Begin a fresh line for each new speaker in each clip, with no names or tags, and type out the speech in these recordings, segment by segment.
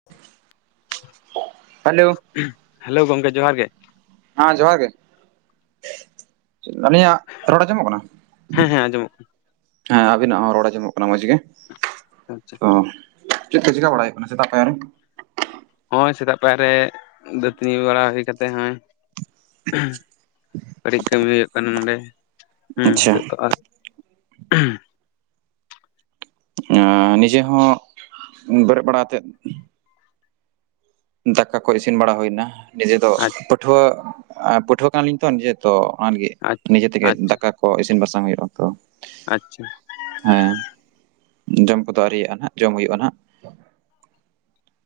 [unintelligible] Hello
hello ᱜᱚᱝᱠᱮ ᱡᱚᱦᱟᱨ ᱜᱮ ᱾
ᱦᱟᱸ ᱡᱚᱦᱟᱨ ᱜᱮ, ᱟᱹᱞᱤᱧᱟᱜ ᱨᱚᱲ ᱟᱸᱡᱚᱢᱚᱜ ᱠᱟᱱᱟ?
ᱦᱮᱸ ᱦᱮᱸ ᱟᱸᱡᱚᱢᱚᱜᱼᱼ
ᱦᱮᱸ ᱟᱵᱤᱱᱟᱜ ᱦᱚᱸ ᱨᱚᱲ ᱟᱸᱡᱚᱢᱚᱜ ᱠᱟᱱᱟ ᱢᱚᱸᱡᱽ ᱜᱮ ᱾
ᱟᱪᱪᱷᱟ
ᱚ, ᱪᱮᱫ ᱠᱚ ᱪᱤᱠᱟ ᱵᱟᱲᱟ ᱦᱩᱭᱩᱜ ᱠᱟᱱᱟ ᱥᱮᱛᱟᱜ ᱯᱟᱭᱟᱨᱮ?
ᱦᱚᱭ ᱥᱮᱛᱟᱜ ᱯᱟᱭᱟᱨᱮ ᱫᱟᱹᱛᱟᱹᱱᱤ ᱵᱟᱲᱟ ᱦᱩᱭ ᱠᱟᱛᱮᱜ ᱱᱚᱸ-ᱚᱭᱼᱼ [unintelligible] ᱠᱟᱹᱴᱤᱡ ᱠᱟᱹᱢᱤ ᱦᱩᱭᱩᱜ ᱠᱟᱱᱟ ᱱᱚᱸᱰᱮ, ᱦᱩᱸ
ᱟᱪᱪᱷᱟ
ᱱᱤᱛᱚᱜ ᱛᱚ ᱟᱨᱼᱼ [unintelligible]
ᱟᱸ, ᱱᱤᱡᱮ ᱦᱚᱸ ᱵᱮᱨᱮᱫ ᱵᱟᱲᱟ ᱟᱛᱮᱫᱼᱼ ᱫᱟᱠᱟ ᱠᱚ ᱤᱥᱤᱱ ᱵᱟᱲᱟ ᱦᱩᱭᱱᱟ ᱱᱤᱡᱮ ᱫᱚ, ᱯᱟᱹᱴᱷᱩᱣᱟᱹ ᱟᱸ ᱯᱟᱹᱴᱷᱩᱣᱟᱹ ᱠᱟᱱᱟᱞᱤᱧ ᱛᱚ ᱱᱤᱡᱮ ᱾ ᱛᱚ ᱚᱱᱟ ᱞᱟᱹᱜᱤᱫ
ᱟᱪᱪᱷᱟ
ᱱᱤᱡᱮ ᱛᱮᱜᱮ ᱫᱟᱠᱟ ᱠᱚ ᱤᱥᱤᱱ ᱵᱟᱥᱟᱝ ᱦᱩᱭᱩᱜᱼᱟ ᱛᱚ ᱾
ᱟᱪᱪᱷᱟ ᱾
ᱦᱮᱸ, ᱡᱚᱢ ᱠᱚᱫᱚ ᱟᱹᱣᱨᱤᱭᱟᱜ-ᱟ ᱦᱟᱸᱜ ᱡᱚᱢ ᱦᱩᱭᱩᱜᱼᱟ ᱦᱟᱸᱜ ᱾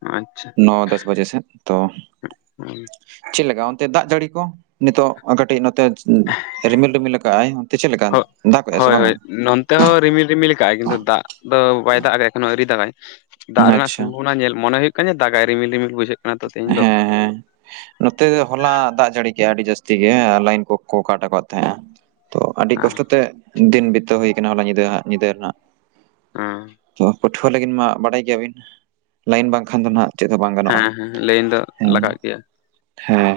ᱟᱪᱪᱷᱼᱼ
ᱱᱚ ᱫᱚᱥ ᱵᱟᱡᱮ ᱥᱮᱫ ᱛᱚ ᱾ ᱪᱮᱫ ᱞᱮᱠᱟ ᱚᱱᱛᱮ ᱫᱟᱜ ᱡᱟᱹᱲᱤ ᱠᱚ? ᱱᱤᱛᱚᱜ ᱠᱟᱹᱴᱤᱡ ᱱᱚᱛᱮᱼᱼ ᱨᱤᱢᱤᱞ ᱨᱤᱢᱤᱞ ᱠᱟᱜ-ᱟᱭ ᱚᱱᱛᱮ ᱪᱮᱫ ᱞᱮᱠᱟ ᱫᱟᱜ ᱠᱮᱫᱼᱟᱭ ᱥᱮ ᱵᱟᱝᱟ?
ᱱᱚᱛᱮ ᱦᱚᱸ ᱨᱤᱢᱤᱞ ᱨᱤᱢᱤᱞ ᱠᱟᱜ ᱟᱭ ᱠᱤᱱᱛᱩ ᱫᱟᱜ ᱫᱚ ᱵᱟᱭ ᱫᱟᱜ ᱠᱟᱜ-ᱟ ᱮᱠᱷᱚᱱᱳ ᱟᱹᱣᱨᱤ ᱫᱟᱜᱟᱭ ᱾ ᱫᱟᱜ ᱨᱮᱱᱟᱜ
ᱟᱪᱪᱷᱟ
ᱥᱚᱢᱵᱷᱚᱵᱚᱱᱟ ᱧᱮᱞ ᱢᱚᱱᱮ ᱦᱩᱭᱩᱜ ᱠᱟᱱᱟ ᱡᱮ ᱫᱟᱜᱟᱭ ᱨᱤᱢᱤᱞ ᱨᱤᱢᱤᱞ ᱵᱩᱡᱷᱟᱹᱜᱼᱼ
ᱦᱮᱸ ᱦᱮᱸ ᱾ ᱱᱚᱛᱮ ᱫᱚ ᱦᱚᱞᱟ ᱫᱟᱜ ᱡᱟᱹᱲᱤ ᱠᱮᱫᱼᱟᱭ ᱟᱹᱰᱤ ᱡᱟᱹᱥᱛᱤ ᱜᱮ ᱞᱟᱭᱤᱱ ᱠᱚᱠᱚ ᱠᱟᱴ ᱟᱠᱟᱫ ᱛᱟᱦᱮᱸᱜᱼᱟ ᱾ ᱛᱚ ᱟᱹᱰᱤ
ᱦᱮᱸ
ᱠᱚᱥᱴᱚ ᱛᱮ, ᱫᱤᱱ ᱵᱤᱛᱟᱹᱣ ᱦᱩᱭ ᱠᱟᱱᱟ ᱦᱚᱞᱟ ᱧᱤᱫᱟᱹ ᱦᱟᱸᱜ ᱧᱤᱫᱟᱹ ᱨᱮᱱᱟᱜᱼᱼ
ᱚᱸ
ᱛᱚ ᱯᱟᱹᱴᱷᱩᱣᱟᱹ ᱞᱟᱹᱜᱤᱫ ᱢᱟ ᱵᱟᱰᱟᱭ ᱜᱮᱭᱟᱵᱤᱱ, ᱞᱟᱹᱭᱤᱱ ᱵᱟᱝᱠᱷᱟᱱ ᱫᱚ ᱱᱟᱜᱼᱼ
ᱦᱮᱸ ᱦᱮᱸ ᱞᱟᱹᱭᱤᱱ ᱫᱚ ᱞᱟᱜᱟᱜ ᱜᱮᱭᱟ ᱾
ᱦᱮᱸ ᱾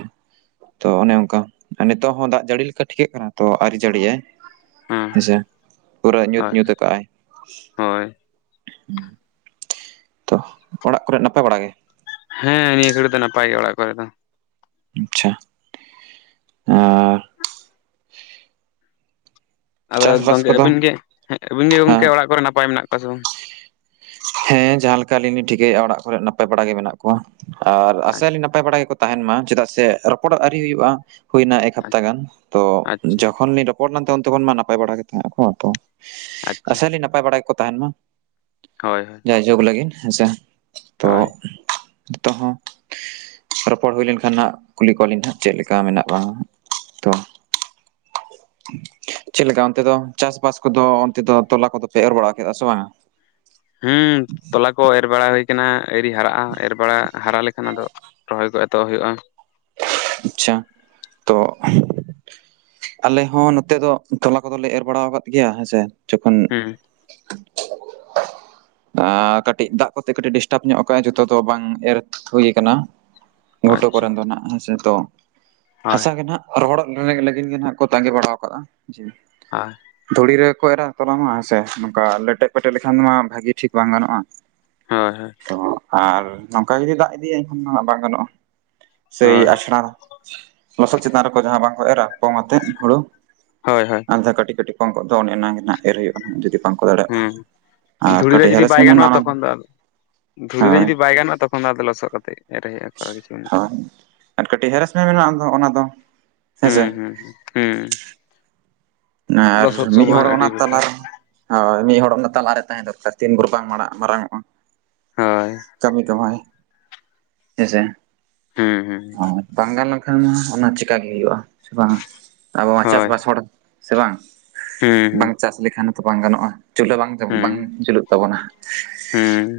ᱛᱚ ᱚᱱᱮ ᱚᱱᱠᱟ ᱟᱨ ᱱᱤᱛᱚᱜ ᱦᱚᱸ ᱫᱟᱜᱽ ᱡᱟᱹᱲᱤ ᱞᱮᱠᱟ ᱴᱷᱤᱠᱟᱹᱜ ᱠᱟᱱᱟ ᱛᱚ ᱟᱹᱨᱤ ᱡᱟᱹᱲᱤᱭᱟᱭ
ᱦᱮᱸ
ᱦᱮᱸᱥᱮ, ᱯᱩᱨᱟᱹ
ᱦᱳᱭ
ᱧᱩᱛ-ᱧᱩᱛ ᱛᱟᱠᱟᱜ-ᱟᱭ
ᱦᱳᱭ
ᱛᱚ ᱚᱲᱟᱜ ᱠᱚᱨᱮ ᱱᱟᱯᱟᱭ ᱵᱟᱲᱟ ᱜᱮ?
ᱦᱮᱸ ᱱᱤᱭᱟᱹ ᱜᱷᱟᱹᱲᱤ ᱫᱚ ᱱᱟᱯᱟᱭ ᱜᱮᱭᱟ ᱚᱲᱟᱜ ᱠᱚᱨᱮ ᱫᱚ
ᱟᱪᱪᱷᱟ ᱟᱸ
ᱟᱫᱚ
ᱪᱟᱥᱵᱟᱥ
ᱜᱚᱝᱠᱮ
ᱠᱚᱫᱚ
ᱟᱹᱵᱤᱱ ᱜᱮ, ᱟᱹᱵᱤᱱ ᱜᱮ
ᱦᱮᱸ
ᱜᱚᱝᱠᱮ ᱚᱲᱟᱜ ᱠᱚᱨᱮ ᱱᱟᱯᱟᱭ ᱢᱮᱱᱟᱜ ᱠᱚᱣᱟ ᱥᱮ ᱵᱟᱝ
ᱦᱮᱸ ᱡᱟᱦᱟᱸ ᱞᱮᱠᱟ ᱟᱞᱤᱧ ᱞᱤᱧ ᱴᱷᱤᱠᱟᱹᱭᱮᱜ-ᱟ ᱚᱲᱟᱜ ᱠᱚᱨᱮ ᱱᱟᱯᱟᱭ ᱵᱟᱲᱟ ᱜᱮ ᱢᱮᱱᱟᱜ ᱠᱚᱣᱟ ᱟᱨ
ᱵᱟᱝ?
ᱟᱥᱟᱭᱟᱞᱤᱧ ᱱᱟᱯᱟᱭ ᱵᱟᱲᱟ ᱜᱮᱠᱚ ᱛᱟᱦᱮᱸᱱ ᱢᱟ ᱪᱮᱫᱟᱜ ᱥᱮ ᱨᱚᱯᱚᱲ ᱟᱹᱣᱨᱤ ᱦᱩᱭᱩᱜᱼᱟ ᱾ ᱦᱩᱭᱮᱱᱟ ᱮᱠ ᱦᱟᱯᱛᱟ ᱜᱟᱱ ᱛᱚ
ᱟᱪᱪᱷᱟ
ᱡᱚᱠᱷᱚᱱ ᱞᱤᱧ ᱨᱚᱯᱚᱲ ᱞᱮᱱᱟ ᱛᱚ ᱩᱱ ᱛᱚᱠᱷᱚᱱ ᱢᱟ ᱱᱟᱯᱟᱭ ᱵᱟᱲᱟ ᱜᱮ ᱛᱟᱦᱮᱸᱫ ᱟᱠᱚ ᱛᱚ ᱾
ᱟᱪᱪᱷᱟ
ᱟᱥᱟᱭᱟᱞᱤᱧ ᱱᱟᱯᱟᱭ ᱵᱟᱲᱟ ᱜᱮ ᱠᱚ ᱛᱟᱦᱮᱸᱱ ᱢᱟ᱾
ᱦᱳᱭ ᱦᱳᱭ ᱾
ᱡᱟᱭᱡᱩᱜᱽ ᱞᱟᱹᱜᱤᱱ ᱦᱮᱸᱥᱮ ᱛᱚ ᱱᱤᱛᱚᱜ ᱦᱚᱸ ᱨᱚᱯᱚᱲ ᱦᱩᱭ ᱞᱮᱱᱠᱷᱟᱱ ᱱᱷᱟᱜ ᱠᱩᱞᱤ ᱠᱚᱣᱟᱞᱤᱧ ᱦᱟᱸᱜ ᱪᱮᱫ ᱞᱮᱠᱟ ᱢᱮᱱᱟᱜ ᱠᱚᱭᱟ ᱦᱟᱸᱜ ᱛᱚ ᱪᱮᱫᱞᱮᱠᱟ ᱚᱱᱛᱮ ᱫᱚ ᱪᱟᱥᱵᱟᱥ ᱠᱚᱫᱚ ᱚᱱᱛᱮ ᱫᱚ ᱛᱚᱞᱟ ᱠᱚᱫᱚ ᱯᱮ ᱮᱨ ᱵᱟᱲᱟ ᱠᱮᱜ-ᱟ ᱥᱮ ᱵᱟᱝ-ᱟ?
ᱦᱩᱸ ᱛᱚᱞᱟ ᱠᱚ ᱮᱨ ᱵᱟᱲᱟ ᱦᱩᱭᱟᱠᱟᱱᱟ ᱟᱹᱣᱨᱤ ᱦᱟᱨᱟᱜᱼᱟ ᱮᱨ ᱵᱟᱲᱟ ᱦᱟᱨᱟ ᱞᱮᱠᱷᱟᱱ ᱟᱫᱚ ᱨᱚᱦᱚᱭ ᱠᱚ ᱮᱛᱚᱦᱚᱵ ᱦᱩᱭᱩᱜᱼᱟ ᱾
ᱟᱪᱪᱷᱟ ᱛᱚ ᱾ ᱟᱞᱮ ᱦᱚᱸ ᱱᱚᱛᱮ ᱫᱚ ᱛᱚᱞᱟ ᱠᱚᱫᱚᱞᱮ ᱮᱨ ᱵᱟᱲᱟᱣ ᱟᱠᱟᱫ ᱜᱮᱭᱟ ᱦᱮᱸᱥᱮ ᱡᱚᱠᱷᱚᱱ
ᱦᱩᱸ ᱾
ᱟ ᱠᱟᱹᱴᱤᱡ ᱫᱟᱜᱽ ᱠᱚᱛᱮ ᱠᱟᱹᱴᱤᱡ ᱰᱤᱥᱴᱟᱵᱽ ᱧᱚᱜ ᱠᱟᱜ-ᱟᱭ ᱡᱚᱛᱚ ᱫᱚ ᱵᱟᱝ ᱮᱨ ᱦᱩᱭ ᱟᱠᱟᱱᱟ ᱾ ᱜᱷᱩᱴᱚ
ᱟᱪᱪᱷᱟ
ᱠᱚᱨᱮᱱ ᱫᱚ ᱱᱟᱸᱜ ᱦᱮᱸᱥᱮ ᱛᱚ
ᱦᱳᱭ
ᱦᱟᱥᱟ ᱜᱮ ᱱᱷᱟᱜ ᱨᱚᱦᱚᱲᱚᱜ ᱞᱟ- ᱞᱟᱹᱜᱤᱱ ᱜᱮ ᱱᱷᱟᱜ ᱠᱚ ᱛᱟᱸᱜᱤ ᱵᱟᱲᱟᱣ ᱟᱠᱟᱜ-ᱟ ᱡᱮ
ᱦᱟᱭ ᱾
ᱫᱷᱩᱲᱤ ᱨᱮᱜᱮᱠᱚ ᱮᱨᱟ ᱛᱚᱞᱟ ᱦᱚᱸ ᱦᱮᱸᱥᱮ ᱱᱚᱝᱠᱟ ᱞᱮᱴᱮ ᱯᱮᱴᱮ ᱞᱮᱠᱷᱟᱱ ᱢᱟ ᱵᱷᱟᱜᱤ ᱴᱷᱤᱠ ᱵᱟᱝ ᱜᱟᱱᱚᱜᱼᱟ ᱾
ᱦᱳᱭ ᱦᱳᱭ ᱾
ᱛᱚ ᱟᱨ ᱱᱚᱝᱠᱟ ᱡᱩᱫᱤ ᱫᱟᱜᱽ ᱤᱫᱤᱭᱟᱭ ᱮᱱᱠᱷᱟᱱ ᱫᱚ ᱵᱟᱝ ᱜᱟᱱᱚᱜᱼᱟ ᱥᱮᱭ
ᱦᱳᱭ
ᱟᱥ [unintelligible] ᱞᱚᱥᱚᱫ ᱪᱮᱛᱟᱱ ᱨᱮᱠᱚ ᱡᱟᱦᱟᱸ ᱵᱟᱝᱠᱚ ᱮᱨᱟ ᱯᱚᱝ ᱟᱛᱮᱫ ᱦᱩᱲᱩ
ᱦᱳᱭ ᱦᱳᱭ ᱾
ᱟᱱᱫᱷᱟ ᱠᱟᱹᱴᱤᱡ ᱠᱟᱹᱴᱤᱡ ᱯᱚᱝ ᱠᱚᱜ ᱫᱚ ᱚᱱᱮ ᱚᱱᱟ ᱜᱮᱱᱷᱟᱜ ᱮᱨ ᱦᱩᱭᱩᱜ ᱟᱱᱷᱟᱜ, ᱡᱩᱫᱤ ᱵᱟᱝᱠᱚ ᱫᱟᱲᱮᱭᱟᱜ ᱠᱷᱟᱱ
ᱦᱩᱸ
ᱟᱨ
ᱫᱷᱩᱲᱤ ᱨᱮ
ᱠᱟᱹᱴᱤᱡ
ᱡᱩᱫᱤ ᱵᱟᱭ
ᱦᱮᱨᱮᱥᱢᱮᱱᱴ
ᱜᱟᱱᱚᱜᱼᱟ
ᱢᱮᱱᱟᱜᱼᱟ ᱚᱱᱟ ᱫᱚ
ᱛᱚᱠᱷᱚᱱ ᱟᱫᱚ ᱫᱷᱩᱲᱤ ᱨᱮ ᱡᱩᱫᱤ ᱵᱟᱭ ᱜᱟᱱᱚᱜᱼᱟ ᱛᱚᱠᱷᱚᱱ ᱫᱚ ᱟᱫᱚ ᱞᱚᱥᱚᱫ ᱠᱟᱛᱮᱫ ᱮᱨᱦᱮᱡ ᱟᱠᱚ ᱠᱤᱪᱷᱩ
ᱦᱳᱭ ᱟᱨ ᱠᱟᱹᱴᱤᱡ ᱦᱮᱨᱮᱥᱢᱮᱱᱴ ᱢᱮᱱᱟᱜᱼᱟ ᱟᱱ ᱫᱚ ᱦᱟᱸᱜ ᱚᱱᱟ ᱫᱚ ᱦᱮᱸᱥᱮ
ᱦᱩᱸ ᱦᱩᱸ ᱦᱩᱸ ᱾
ᱱᱟᱨ ᱢᱤᱫ ᱦᱚᱲ
ᱟᱹᱰᱤ
ᱚᱱᱟ
ᱵᱮᱴᱟᱨ
ᱛᱟᱞᱟᱨᱮ ᱦᱳᱭ ᱢᱤᱫ ᱦᱚᱲ ᱚᱱᱟ ᱛᱟᱞᱟᱨᱮ ᱛᱟᱦᱮᱸ ᱫᱚᱨᱠᱟᱨ ᱛᱤᱱ ᱵᱷᱩᱨ ᱵᱟᱝ ᱢᱟᱨᱟᱜ ᱢᱟᱨᱟᱝᱚᱜᱼᱟ᱾
ᱦᱳᱭ
ᱠᱟᱹᱢᱤ ᱠᱟᱹᱢᱦᱟᱭ ᱦᱮᱸᱪᱮ
ᱦᱩᱸ ᱦᱩᱸ ᱾
ᱵᱟᱝ ᱜᱟᱱ ᱞᱮᱱᱠᱷᱟᱱ ᱢᱟ ᱚᱱᱟ ᱪᱮᱠᱟ ᱜᱮ ᱦᱩᱭᱩᱜᱼᱟ ᱥᱮ ᱵᱟᱝᱟ ᱟᱵᱚ ᱢᱟ
ᱦᱳᱭ
ᱪᱟᱥᱵᱟᱥ ᱦᱚᱲ ᱥᱮ ᱵᱟᱝ,
ᱦᱩᱸ ᱦᱩᱸ
ᱵᱟᱝ ᱪᱟᱥ ᱞᱮᱠᱷᱟᱱ ᱦᱚᱸᱛᱚ ᱵᱟᱝ ᱜᱟᱱᱚᱜᱼᱟ ᱪᱩᱞᱦᱟᱹ ᱵᱟᱝ ᱡᱚᱢ
ᱦᱩᱸ
ᱵᱟᱝ ᱡᱩᱞᱩᱜ ᱛᱟᱵᱚᱱᱟ ᱾
ᱦᱩᱸ ᱾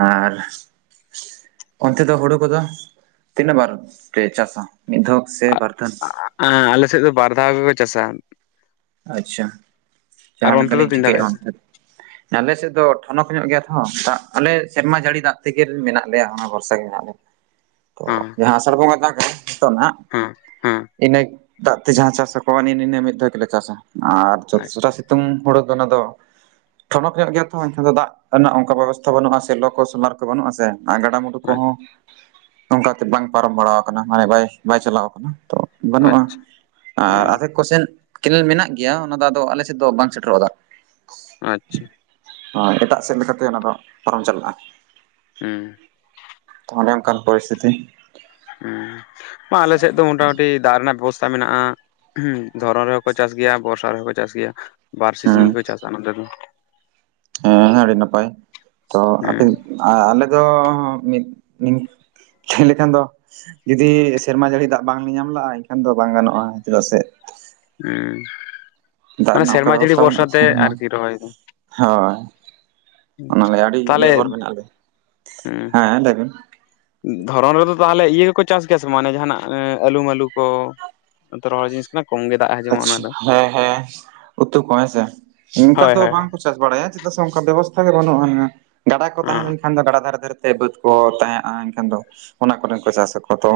ᱟᱨ ᱚᱱᱛᱮ ᱫᱚ ᱦᱩᱲᱩ ᱠᱚᱫᱚ ᱛᱤᱱᱟᱹᱜ ᱵᱟᱨ ᱯᱮ ᱪᱟᱥᱟ ᱢᱤᱫ ᱫᱷᱟᱹᱣ ᱥᱮ ᱵᱟᱨ ᱫᱷᱟᱹᱣ?
ᱟᱸ ᱟᱞᱮ ᱥᱮᱫ ᱫᱚ ᱵᱟᱨ ᱫᱷᱟᱣ ᱜᱮᱠᱚ ᱪᱟᱥᱟ ᱾
ᱟᱪᱪᱷᱟ
ᱟᱨ
ᱡᱟᱦᱟᱸ
ᱚᱱᱛᱮ ᱫᱚ
ᱞᱮᱠᱟᱞᱤᱧ
ᱛᱤᱱ ᱫᱷᱟᱣ ᱠᱚ
ᱴᱷᱤᱠᱟᱹᱭᱮᱜᱼᱟ
ᱪᱟᱥᱟ
ᱚᱱᱛᱮ ᱟᱞᱮᱥᱮᱫ ᱫᱚ ᱴᱷᱚᱱᱚᱠ ᱧᱚᱜ ᱜᱮᱭᱟ ᱛᱚ ᱟᱞᱮ ᱥᱮᱫ ᱫᱚ ᱴᱷᱚᱱᱚᱠ ᱧᱚᱜ ᱜᱮᱭᱟ ᱨᱮᱦᱚᱸ ᱫᱟᱜᱽ ᱟᱞᱮ ᱥᱮᱨᱢᱟ ᱡᱟᱹᱲᱤ ᱫᱟᱜᱽ ᱛᱮᱜᱮ ᱢᱮᱱᱟᱜ ᱞᱮᱭᱟ ᱚᱱᱟ ᱵᱚᱨᱥᱟ ᱜᱮ ᱢᱮᱱᱟᱜ ᱞᱮᱭᱟ ᱾ ᱛᱚ
ᱦᱮᱸ
ᱡᱟᱦᱟᱸ ᱟᱥᱟᱲ ᱵᱚᱸᱜᱟ ᱫᱟᱜᱟᱭ ᱱᱤᱛᱚᱜ ᱱᱟᱦᱟᱸᱜ,
ᱦᱮᱸ ᱦᱮᱸ
ᱤᱱᱟᱹ ᱫᱟᱜᱽ ᱛᱮ ᱡᱟᱦᱟᱸ ᱪᱟᱥᱟᱠᱚᱣᱟ ᱮᱱ ᱤᱧᱟ ᱢᱤᱫ ᱫᱷᱟᱹᱣ ᱛᱮᱞᱮ ᱪᱟᱥᱟ ᱟᱨ
ᱟᱪᱪᱷᱟ
ᱡᱚᱛᱚᱥᱚᱨᱟ ᱥᱤᱛᱩᱝ ᱦᱩᱲᱩ ᱫᱚ ᱚᱱᱟ ᱫᱚ ᱴᱷᱚᱱᱚᱠ ᱧᱚᱜ ᱜᱮᱭᱟ ᱛᱚ ᱮᱱᱠᱷᱟᱱ ᱫᱚ ᱫᱟᱜ ᱨᱮᱱᱟᱜ ᱚᱱᱠᱟ ᱵᱮᱵᱚᱥᱛᱷᱟ ᱵᱟᱹᱱᱩᱜᱼᱟ ᱥᱮ ᱞᱚ ᱠᱚ ᱥᱚᱞᱟᱨ ᱠᱚ ᱵᱟᱹᱱᱩᱜᱼᱟ ᱥᱮ, ᱟᱨ ᱜᱟᱰᱟᱼᱢᱩᱸᱰᱩ ᱠᱚᱦᱚᱸ ᱚᱝᱠᱟᱛᱮ ᱵᱟᱝ ᱯᱟᱨᱚᱢ ᱵᱟᱲᱟ ᱟᱠᱟᱱᱟ ᱢᱟᱱᱮ ᱵᱟᱭ ᱵᱟᱭ ᱪᱟᱞᱟᱣ ᱟᱠᱟᱱᱟ ᱛᱚ ᱵᱟᱹᱱᱩᱜᱼᱟ ᱟᱨ
ᱦᱮᱸ
ᱟᱫᱷᱮᱠ ᱠᱚᱥᱮᱱ, ᱠᱮᱱᱮᱞ ᱢᱮᱱᱟᱜ ᱜᱮᱭᱟ ᱚᱱᱟ ᱫᱚ ᱟᱫᱚ ᱟᱞᱮ ᱥᱮᱫ ᱫᱚ ᱵᱟᱝ ᱥᱮᱴᱮᱨᱚᱜᱼᱟ ᱫᱟᱜᱽ᱾
ᱟᱪᱪᱷᱟ,
ᱮᱴᱟᱜ ᱥᱮᱜ ᱞᱮᱠᱟᱛᱮ ᱚᱱᱟ ᱫᱚ ᱯᱟᱨᱚᱢ ᱪᱟᱞᱟᱜᱼᱟ᱾
ᱦᱩᱸ
ᱚᱱᱰᱮ ᱚᱱᱠᱟᱱ ᱯᱚᱨᱤᱥᱛᱷᱤᱛᱤ
ᱦᱩᱸ ᱵᱟᱝ ᱟᱞᱮ ᱥᱮᱜ ᱫᱚ ᱢᱚᱴᱟᱢᱩᱴᱤ ᱫᱟᱜᱽ ᱨᱮᱱᱟᱜ ᱵᱮᱵᱚᱥᱛᱟ ᱢᱮᱱᱟᱜᱼᱟ᱾ ᱦᱩᱸ ᱫᱷᱚᱨᱚ ᱨᱮᱦᱚᱸ ᱠᱚ ᱪᱟᱥ ᱜᱮᱭᱟ ᱵᱚᱨᱥᱟ ᱨᱮᱦᱚᱸ ᱠᱚ ᱪᱟᱥ ᱜᱮᱭᱟ, ᱵᱟᱨ ᱥᱤᱡᱽᱱᱤ ᱜᱮ ᱠᱚ ᱪᱟᱥᱼᱟ ᱱᱚᱛᱮ ᱫᱚ,
ᱦᱮᱸ ᱦᱮᱸ ᱟᱹᱰᱤ ᱱᱟᱯᱟᱭ ᱛᱚ ᱟᱯᱮ
ᱦᱮᱸ
ᱟᱞᱮ ᱫᱚ ᱢᱤᱫ ᱪᱷᱮᱱ ᱞᱮᱠᱟᱱ ᱫᱚ ᱡᱩᱫᱤ ᱥᱮᱨᱢᱟ ᱡᱟᱹᱲᱤ ᱫᱟᱜᱽ ᱵᱟᱝᱞᱮ ᱧᱟᱢ ᱞᱮᱜᱼᱟ ᱮᱱᱠᱷᱟᱱ ᱫᱚ ᱵᱟᱝ ᱜᱟᱱᱚᱜᱼᱟ ᱪᱮᱫᱟᱜ ᱥᱮ,
ᱦᱮᱸ
ᱫᱟᱜᱽ
ᱢᱟᱱᱮ
ᱨᱮᱱᱟᱜ ᱚᱱᱠᱟ
ᱥᱮᱨᱢᱟ ᱡᱟᱹᱲᱤ
ᱵᱮᱵᱚᱥᱛᱷᱟ
ᱵᱷᱚᱨᱥᱟ
ᱵᱟᱹᱱᱩᱜᱼᱟ ᱥᱮ
ᱛᱮ ᱟᱨᱠᱤ ᱨᱚᱦᱚᱭ ᱫᱚ
ᱦᱳᱭ ᱚᱱᱟᱞᱮ ᱟᱹᱰᱤ
ᱛᱟᱦᱚᱞᱮ
ᱱᱤᱨᱵᱷᱚᱨ ᱢᱮᱱᱟᱜ ᱞᱮ, ᱦᱮᱸ ᱞᱟᱹᱭ ᱵᱮᱱ
ᱫᱷᱚᱨᱚᱱ ᱨᱮᱫᱚ ᱛᱟᱦᱚᱞᱮ ᱤᱭᱟᱹ ᱜᱮᱠᱚ ᱪᱟᱥ ᱜᱮᱭᱟ ᱥᱮ ᱵᱟᱝ ᱚᱱᱮ ᱡᱟᱦᱟᱱᱟᱜ ᱟᱹᱞᱩ ᱢᱟᱹᱞᱩ ᱠᱚ, ᱨᱚᱦᱚᱲ ᱡᱤᱱᱤᱥ ᱠᱟᱱᱟ ᱠᱚᱢ ᱜᱮ ᱫᱟᱜ ᱦᱟᱡᱚᱢᱚᱜᱼᱟ ᱚᱱᱟ
ᱟᱪᱪᱷᱟ
ᱫᱚ
ᱦᱮᱸ ᱦᱮᱸ ᱩᱛᱚᱩ ᱠᱚ ᱦᱮᱸᱥᱮ, ᱚᱝᱠᱟ
ᱦᱳᱭ
ᱫᱚ
ᱦᱳᱭ ᱦᱮᱸ
ᱵᱟᱝᱠᱚ ᱪᱟᱥ ᱵᱟᱲᱟᱭᱟ ᱪᱮᱫᱟᱜ ᱥᱮ ᱚᱱᱠᱟ ᱵᱮᱵᱚᱥᱛᱷᱟ ᱜᱮ ᱵᱟᱹᱱᱩᱜᱼᱟ ᱜᱟᱰᱟ ᱠᱚ ᱛᱟᱦᱮᱸ ᱞᱮᱱᱠᱷᱟᱱ ᱮᱱᱠᱷᱟᱱ ᱜᱮ ᱜᱟᱰᱟ ᱫᱷᱟᱨᱮ ᱫᱷᱟᱨᱮᱛᱮ ᱵᱟᱹᱫᱽ ᱠᱚ ᱛᱟᱦᱮᱸᱜᱼᱟ ᱮᱱᱠᱷᱟᱱ ᱫᱚ ᱚᱱᱟ ᱠᱚᱨᱮ ᱦᱚᱸᱠᱚ ᱪᱟᱥ ᱟᱠᱚ ᱛᱚ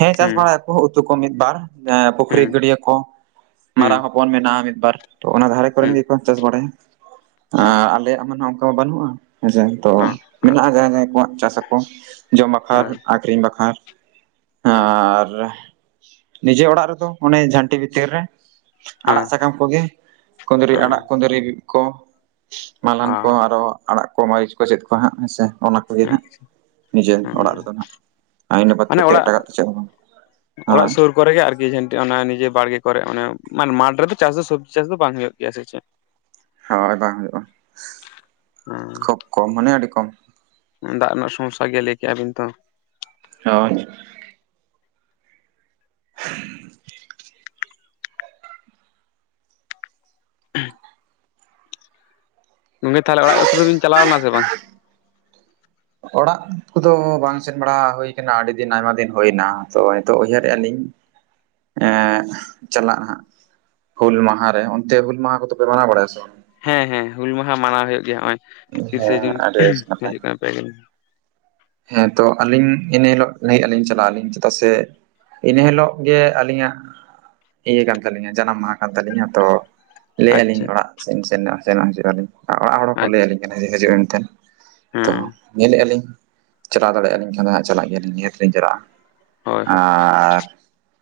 ᱦᱮᱸ ᱪᱟᱥ
ᱦᱩᱸ
ᱵᱟᱲᱟᱭᱟᱠᱚ ᱩᱛᱩ ᱠᱚ ᱢᱤᱫ ᱵᱟᱨ ᱯᱩᱠᱷᱨᱤ ᱜᱟᱹᱰᱭᱟᱹ ᱠᱚ᱾ ᱢᱟᱨᱟᱝ ᱦᱚᱯᱚᱱ ᱢᱮᱱᱟᱜᱼᱟ ᱢᱤᱫᱵᱟᱨ ᱛᱚ ᱚᱱᱟ ᱫᱷᱟᱨᱮ ᱠᱚᱨᱮᱱ ᱜᱮᱠᱚ ᱪᱟᱥ ᱵᱟᱲᱟᱭᱟ, ᱮᱸ ᱟᱞᱮᱭᱟᱜ ᱢᱟ ᱱᱟᱦᱟᱜ ᱚᱱᱠᱟ ᱢᱟ ᱵᱟᱹᱱᱩᱜᱼᱟ ᱦᱮᱸᱥᱮ ᱛᱚ
ᱦᱳᱭ
ᱢᱮᱱᱟᱜᱼᱟ ᱡᱟᱦᱟᱸᱭ ᱡᱟᱦᱟᱸᱭ ᱠᱚᱣᱟᱜ ᱪᱟᱥ ᱟᱠᱚ ᱠᱚ ᱡᱚᱢ ᱵᱟᱠᱷᱨ ᱟᱠᱷᱨᱤᱧ ᱵᱟᱠᱷᱨ ᱟᱨ, ᱱᱤᱡᱮ ᱚᱲᱟᱜ ᱨᱮᱫᱚ ᱚᱱᱮ ᱡᱷᱟᱹᱱᱴᱤ ᱵᱷᱤᱛᱤᱨ ᱨᱮ
ᱦᱮᱸ
ᱟᱲᱟᱜ
ᱦᱮᱸ
ᱥᱟᱠᱟᱢ ᱠᱚᱜᱮ ᱠᱩᱸᱫᱽᱨᱤ
ᱦᱮᱸ
ᱟᱲᱟᱜ ᱠᱩᱸᱫᱽᱨᱤ ᱠᱚ ᱢᱟᱞᱦᱟᱱ ᱠᱚ
ᱚ
ᱟᱨᱚ ᱟᱲᱟᱜ ᱠᱚ ᱢᱟᱹᱨᱤᱪ ᱠᱚ ᱪᱮᱫ ᱠᱚ ᱦᱟᱸᱜ ᱦᱮᱸᱥᱮ᱾ ᱚᱱᱟ ᱠᱚᱜᱮ ᱦᱟᱸᱜ
ᱟᱪᱪᱷᱟ
ᱱᱤᱡᱮᱨ ᱚᱲᱟᱜ
ᱦᱩᱸ
ᱨᱮᱫᱚ ᱦᱟᱸᱜ ᱟᱹᱭᱤᱱ ᱟᱵᱟᱫ
ᱢᱟᱱᱮ
ᱠᱟᱛᱮᱫ
ᱚᱲᱟᱜ
ᱮᱴᱟᱜᱟᱜ ᱫᱚ ᱪᱮᱫ ᱦᱚᱸ ᱵᱟᱝ,
ᱚᱲᱟᱜ
ᱦᱳᱭ
ᱥᱩᱨ, ᱠᱚᱨᱮ ᱜᱮ ᱟᱨᱠᱤ ᱡᱷᱱᱴᱤ ᱚᱱᱟ ᱱᱤᱡᱮ ᱵᱟᱲᱜᱮ ᱠᱚᱨᱮ ᱚᱱᱮ ᱢᱟᱱᱮ ᱢᱟᱴ ᱨᱮᱫᱚ ᱪᱟᱥ ᱫᱚ ᱥᱚᱵᱽᱡᱤ ᱪᱟᱥ ᱫᱚ ᱵᱟᱝ ᱦᱩᱭᱩᱜ ᱜᱮᱭᱟ ᱥᱮ ᱪᱮᱫ
ᱦᱳᱭ ᱵᱟᱝ ᱦᱩᱭᱩᱜᱼᱟ ᱠᱷᱩᱵ ᱠᱚᱢ ᱢᱟᱱᱮ ᱟᱹᱰᱤ ᱠᱚᱢ᱾
ᱫᱟᱜᱽ ᱨᱮᱱᱟᱜ ᱥᱚᱢᱚᱭᱥᱟ ᱜᱮ ᱞᱟᱹᱭ ᱠᱮᱜᱼᱟ ᱵᱤᱱ ᱛᱚ
ᱦᱳᱭ [inaudible]
ᱜᱚᱝᱠᱮ ᱛᱟᱦᱚᱞᱮ ᱚᱲᱟᱜ ᱥᱮ ᱫᱚ ᱵᱤᱱ ᱪᱟᱞᱟᱣ ᱞᱮᱱᱟ ᱥᱮ ᱵᱟᱝ?
ᱚᱲᱟᱜ ᱠᱚᱫᱚ ᱵᱟᱝ ᱥᱮᱱ ᱵᱟᱲᱟ ᱦᱳᱭ ᱠᱟᱱᱟ ᱟᱹᱰᱤ ᱫᱤᱱ ᱟᱭᱢᱟ ᱫᱤᱱ ᱦᱳᱭᱱᱟ ᱛᱚ ᱱᱤᱛᱚᱜ ᱩᱭᱦᱟᱹᱨᱮ ᱟᱹᱞᱤᱧ᱾ ᱮᱸ ᱪᱟᱞᱟᱜ ᱦᱟᱸᱜ, ᱦᱩᱞ ᱢᱟᱦᱟᱸ ᱨᱮ ᱚᱱᱛᱮ ᱦᱩᱞ ᱢᱟᱦᱟᱸ ᱠᱚᱫᱚᱯᱮ ᱢᱟᱱᱟᱣ ᱵᱟᱲᱟᱭᱟ ᱥᱮ ᱵᱟᱝ?
ᱦᱮᱸ ᱦᱮᱸ ᱦᱩᱞ ᱢᱟᱦᱟᱸ ᱢᱟᱱᱟᱣ ᱦᱩᱭᱩᱜ ᱜᱮᱭᱟ ᱦᱸᱚᱜᱼᱚᱭ ᱛᱤᱨᱤᱥᱮ
ᱦᱮᱸ
ᱡᱩᱱ
ᱟᱹᱰᱤ ᱱᱟᱯᱟᱭ
ᱦᱤᱡᱩᱜ ᱠᱟᱱᱟ ᱯᱮᱜᱮᱞ,
ᱦᱮᱸ ᱛᱚ ᱟᱹᱞᱤᱧ ᱤᱱᱹ ᱦᱤᱞᱳᱜ ᱞᱟᱹᱭ ᱟᱹᱞᱤᱧ ᱪᱟᱞᱟᱜ ᱟᱹᱞᱤᱧ ᱪᱮᱫᱟᱜ ᱥᱮ ᱤᱱᱟᱹ ᱦᱤᱞᱳᱜ ᱜᱮ ᱟᱹᱞᱤᱧᱟᱜ ᱤᱭᱟᱹ ᱠᱟᱱ ᱛᱟᱞᱤᱧᱟ ᱡᱟᱱᱟᱢ ᱢᱟᱦᱟᱸ ᱠᱟᱱ ᱛᱟᱞᱤᱧᱟ ᱛᱚ, ᱞᱟᱹᱭ ᱮᱜᱼᱟ ᱟᱹᱞᱤᱧ
ᱟᱪᱪᱷᱟ
ᱚᱲᱟᱜ ᱥᱮᱱ ᱥᱮᱱ ᱧᱚᱜ ᱦᱚᱪᱚᱱᱚᱜ ᱦᱤᱡᱩᱜ ᱟᱹᱞᱤᱧ ᱟᱨ ᱚᱲᱟᱜ ᱦᱚᱲ ᱦᱚᱸᱠᱚ ᱞᱟᱹᱭ
ᱟᱪᱪᱷᱟ
ᱟᱹᱞᱤᱧ ᱠᱟᱱᱟ ᱡᱮ ᱦᱤᱡᱩᱜ ᱢᱮ ᱢᱮᱱᱛᱮᱱ, ᱛᱚ
ᱦᱮᱸ
ᱧᱮᱞ ᱞᱮᱜᱼᱟ ᱞᱤᱧ᱾ ᱪᱟᱞᱟᱣ ᱫᱟᱲᱮᱭᱟᱜᱼᱟ ᱞᱤᱧ ᱠᱷᱟᱱ ᱫᱚ ᱦᱟᱸᱜ ᱪᱟᱞᱟᱜ ᱜᱮᱭᱟᱞᱤᱧ ᱱᱤᱦᱟᱹᱛᱤ ᱞᱤᱧ ᱪᱟᱞᱟᱜᱼᱟ
ᱦᱳᱭ ᱦᱳᱭ
ᱟᱨᱻ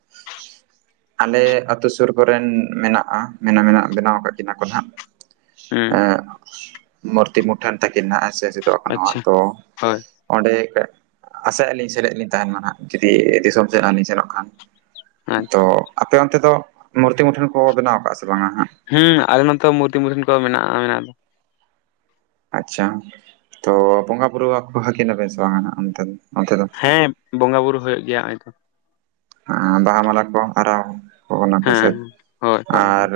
[inaudible]
ᱟᱞᱮ ᱟᱹᱛᱩ ᱥᱩᱨ ᱠᱚᱨᱮᱱ ᱢᱮᱱᱟᱜᱼᱟ ᱢᱮᱱᱟ ᱢᱮᱱᱟᱜ ᱵᱮᱱᱟᱣ ᱟᱠᱟᱫ ᱠᱤᱱᱟ ᱠᱚ ᱱᱟᱦᱟᱸᱜ,
ᱦᱩᱸ
ᱮᱸᱜ ᱢᱩᱨᱛᱤ ᱢᱩᱴᱷᱟᱹᱱ ᱛᱟᱹᱠᱤᱱ ᱱᱷᱟᱜ ᱦᱮᱸ ᱥᱮ ᱥᱤᱫ-
ᱟᱪᱪᱷᱟ ᱦᱳᱭ᱾
ᱚᱸᱰᱮ ᱠᱟᱜ ᱟᱥᱟᱭᱮᱜᱼᱟ, ᱞᱤᱧ ᱥᱮᱞᱮᱫ ᱞᱤᱧ ᱛᱟᱦᱮᱸᱱ ᱢᱟ ᱱᱷᱟᱸᱜ ᱡᱩᱫᱤ ᱫᱤᱥᱚᱢ ᱥᱮᱫ ᱞᱤᱧ ᱥᱮᱱᱚᱜ ᱠᱷᱟᱱ᱾ ᱛᱚ
ᱟᱪᱪᱷᱟ
ᱟᱯᱮ ᱚᱱᱛᱮ ᱫᱚᱜ ᱢᱩᱨᱛᱤ ᱢᱩᱴᱷᱟᱹᱱ ᱠᱚ ᱵᱮᱱᱟᱣ ᱟᱠᱟᱼᱟ ᱥᱮ ᱵᱟᱝᱼᱟ ᱦᱟᱸᱜ?
ᱦᱩᱸ ᱟᱞᱮ ᱱᱚᱛᱮ ᱫᱚ ᱢᱩᱨᱛᱤ ᱢᱩᱴᱷᱟᱹᱱ ᱠᱚ ᱢᱮᱱᱟᱜᱼᱟ ᱢᱮᱱᱟᱜ ᱫᱚ᱾
ᱟᱪᱪᱷᱟ ᱛᱚ ᱵᱚᱸᱜᱟ ᱵᱩᱨᱩ ᱟᱠᱚ ᱦᱟᱹᱠᱤᱱᱟᱯᱮ ᱥᱮ ᱵᱟᱝᱼᱟ, ᱚᱸᱛᱮ ᱫᱚ ᱚᱱᱛᱮ ᱫᱚ?
ᱦᱮᱸᱻᱯ ᱵᱚᱸᱜᱟ ᱵᱩᱨᱩ ᱦᱩᱭᱩᱜ ᱜᱮᱭᱟ ᱱᱚᱜᱼᱚᱭ ᱛᱚ᱾
ᱟᱸ ᱵᱟᱦᱟ ᱢᱟᱞᱟ ᱠᱚ ᱟᱨᱟᱣ ᱠᱚ ᱚᱱᱟ ᱠᱚ
ᱦᱮᱸ
ᱥᱮᱫ
ᱦᱳᱭ ᱦᱳᱭ
ᱟᱻᱨ,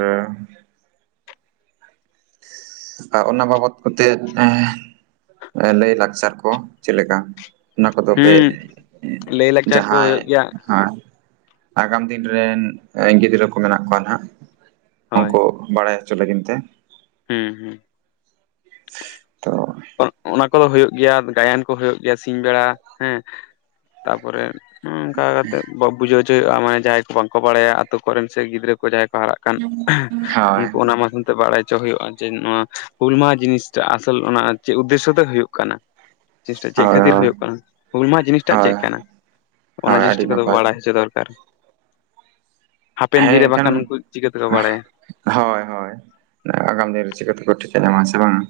[inaudible] ᱟ ᱚᱱᱟ ᱵᱟᱵᱚᱛ ᱠᱚᱛᱮᱫ ᱮᱸ ᱮᱸ ᱞᱟᱹᱭ ᱞᱟᱠᱪᱟᱨ ᱠᱚ ᱪᱮᱫ ᱞᱮᱠᱟ? ᱚᱱᱟ ᱠᱚᱫᱚ ᱯᱮᱜ
ᱦᱩᱸ
ᱮᱸ
ᱞᱟᱹᱭᱼᱞᱟᱠᱪᱟᱨ ᱠᱚ
ᱡᱟᱦᱟᱸᱭ
ᱦᱩᱭᱩᱜ ᱜᱮᱭᱟ
ᱟᱸ, ᱟᱜᱟᱢ ᱫᱤᱱ ᱨᱮᱱ ᱮᱸ ᱜᱤᱫᱽᱨᱟᱹ ᱠᱚ ᱢᱮᱱᱟᱜ ᱠᱚᱣᱟ ᱱᱟᱦᱟᱸᱜ,
ᱦᱳᱭ
ᱩᱸᱠᱩ ᱵᱟᱲᱟᱭ ᱪᱚ ᱞᱟᱹᱜᱤᱱ ᱛᱮ,
ᱦᱩᱸ ᱦᱩᱸ᱾
[inaudible] ᱛᱚ
ᱚᱫ ᱚᱱᱟ ᱠᱚᱫᱚ ᱦᱩᱭᱩᱜ ᱜᱮᱭᱟ ᱟᱫᱚ ᱜᱟᱭᱟᱱ ᱠᱚ ᱦᱩᱭᱩᱜ ᱜᱮᱭᱟ ᱥᱤᱧ ᱵᱮᱲᱟ ᱦᱮᱸ ᱛᱟᱯᱚᱨᱮ ᱩᱸ ᱚᱸᱠᱟ ᱠᱟᱛᱮᱫ ᱵᱟᱸᱵᱩ ᱡᱚ ᱦᱚᱪᱚ ᱦᱩᱭᱩᱜᱼᱟ ᱢᱟᱱᱮ ᱡᱟᱦᱟᱸᱭ ᱯᱷᱚᱱ ᱠᱚ ᱵᱟᱲᱟᱭᱟ ᱟᱛᱩ ᱠᱚᱨᱮᱱ ᱥᱮ ᱜᱤᱫᱽᱨᱟᱹ ᱠᱚ ᱡᱟᱦᱟᱸᱭ ᱠᱚ ᱦᱟᱨᱟᱜ ᱠᱟᱱ [unintelligible]
ᱦᱳᱭ
ᱩᱱᱠᱩ ᱚᱱᱟ ᱢᱟᱫᱷᱽᱭᱚᱢ ᱛᱮ ᱵᱟᱲᱟᱭ ᱪᱚ ᱦᱩᱭᱩᱜᱼᱟ ᱡᱮ ᱱᱚᱣᱟ ᱦᱩᱞ ᱢᱟᱦᱟ ᱡᱤᱱᱤᱥ ᱴᱟᱜ ᱟᱥᱚᱞ ᱚᱱᱟ ᱪᱮᱫ ᱩᱫᱽᱮᱥᱚᱭᱚ ᱛᱮ ᱦᱩᱭᱩᱜ ᱠᱟᱱᱟ ᱾ ᱪᱮᱥᱴᱟ ᱪᱮᱫ
ᱦᱳᱭ
ᱠᱷᱟᱹᱛᱤᱨ
ᱦᱳᱭ
ᱦᱩᱭᱩᱜ ᱠᱟᱱᱟ, ᱦᱩᱞ ᱢᱟᱦᱟ ᱡᱤᱱᱤᱥ ᱴᱟᱜ
ᱦᱳᱭ
ᱪᱮᱫ ᱠᱟᱱᱟ? ᱚᱱᱟ
ᱦᱳᱭ
ᱡᱤᱱᱤᱥ
ᱟᱹᱰᱤ
ᱴᱟ ᱠᱚᱫᱚ
ᱱᱟᱯᱟᱭ
ᱵᱟᱲᱟᱭ ᱦᱚᱪᱚ ᱫᱚᱨᱠᱟᱨ᱾ ᱦᱟᱯᱮᱱ
ᱦᱮᱸ
ᱫᱤᱱ ᱨᱮ
ᱮᱱᱠᱷᱟᱱ
ᱵᱟᱠᱷᱟᱱ ᱩᱱᱠᱩ ᱪᱤᱠᱟᱹ ᱛᱮᱠᱚ ᱵᱟᱲᱟᱭᱟ,
ᱦᱳᱭ ᱦᱳᱭ! ᱟᱜᱟᱢ ᱫᱤᱱ ᱨᱮ ᱪᱤᱠᱟᱹ ᱛᱮᱠᱚ ᱴᱷᱤᱠᱟᱹ ᱧᱟᱢᱟ ᱦᱮᱸᱥᱮ ᱵᱟᱝᱼᱟ,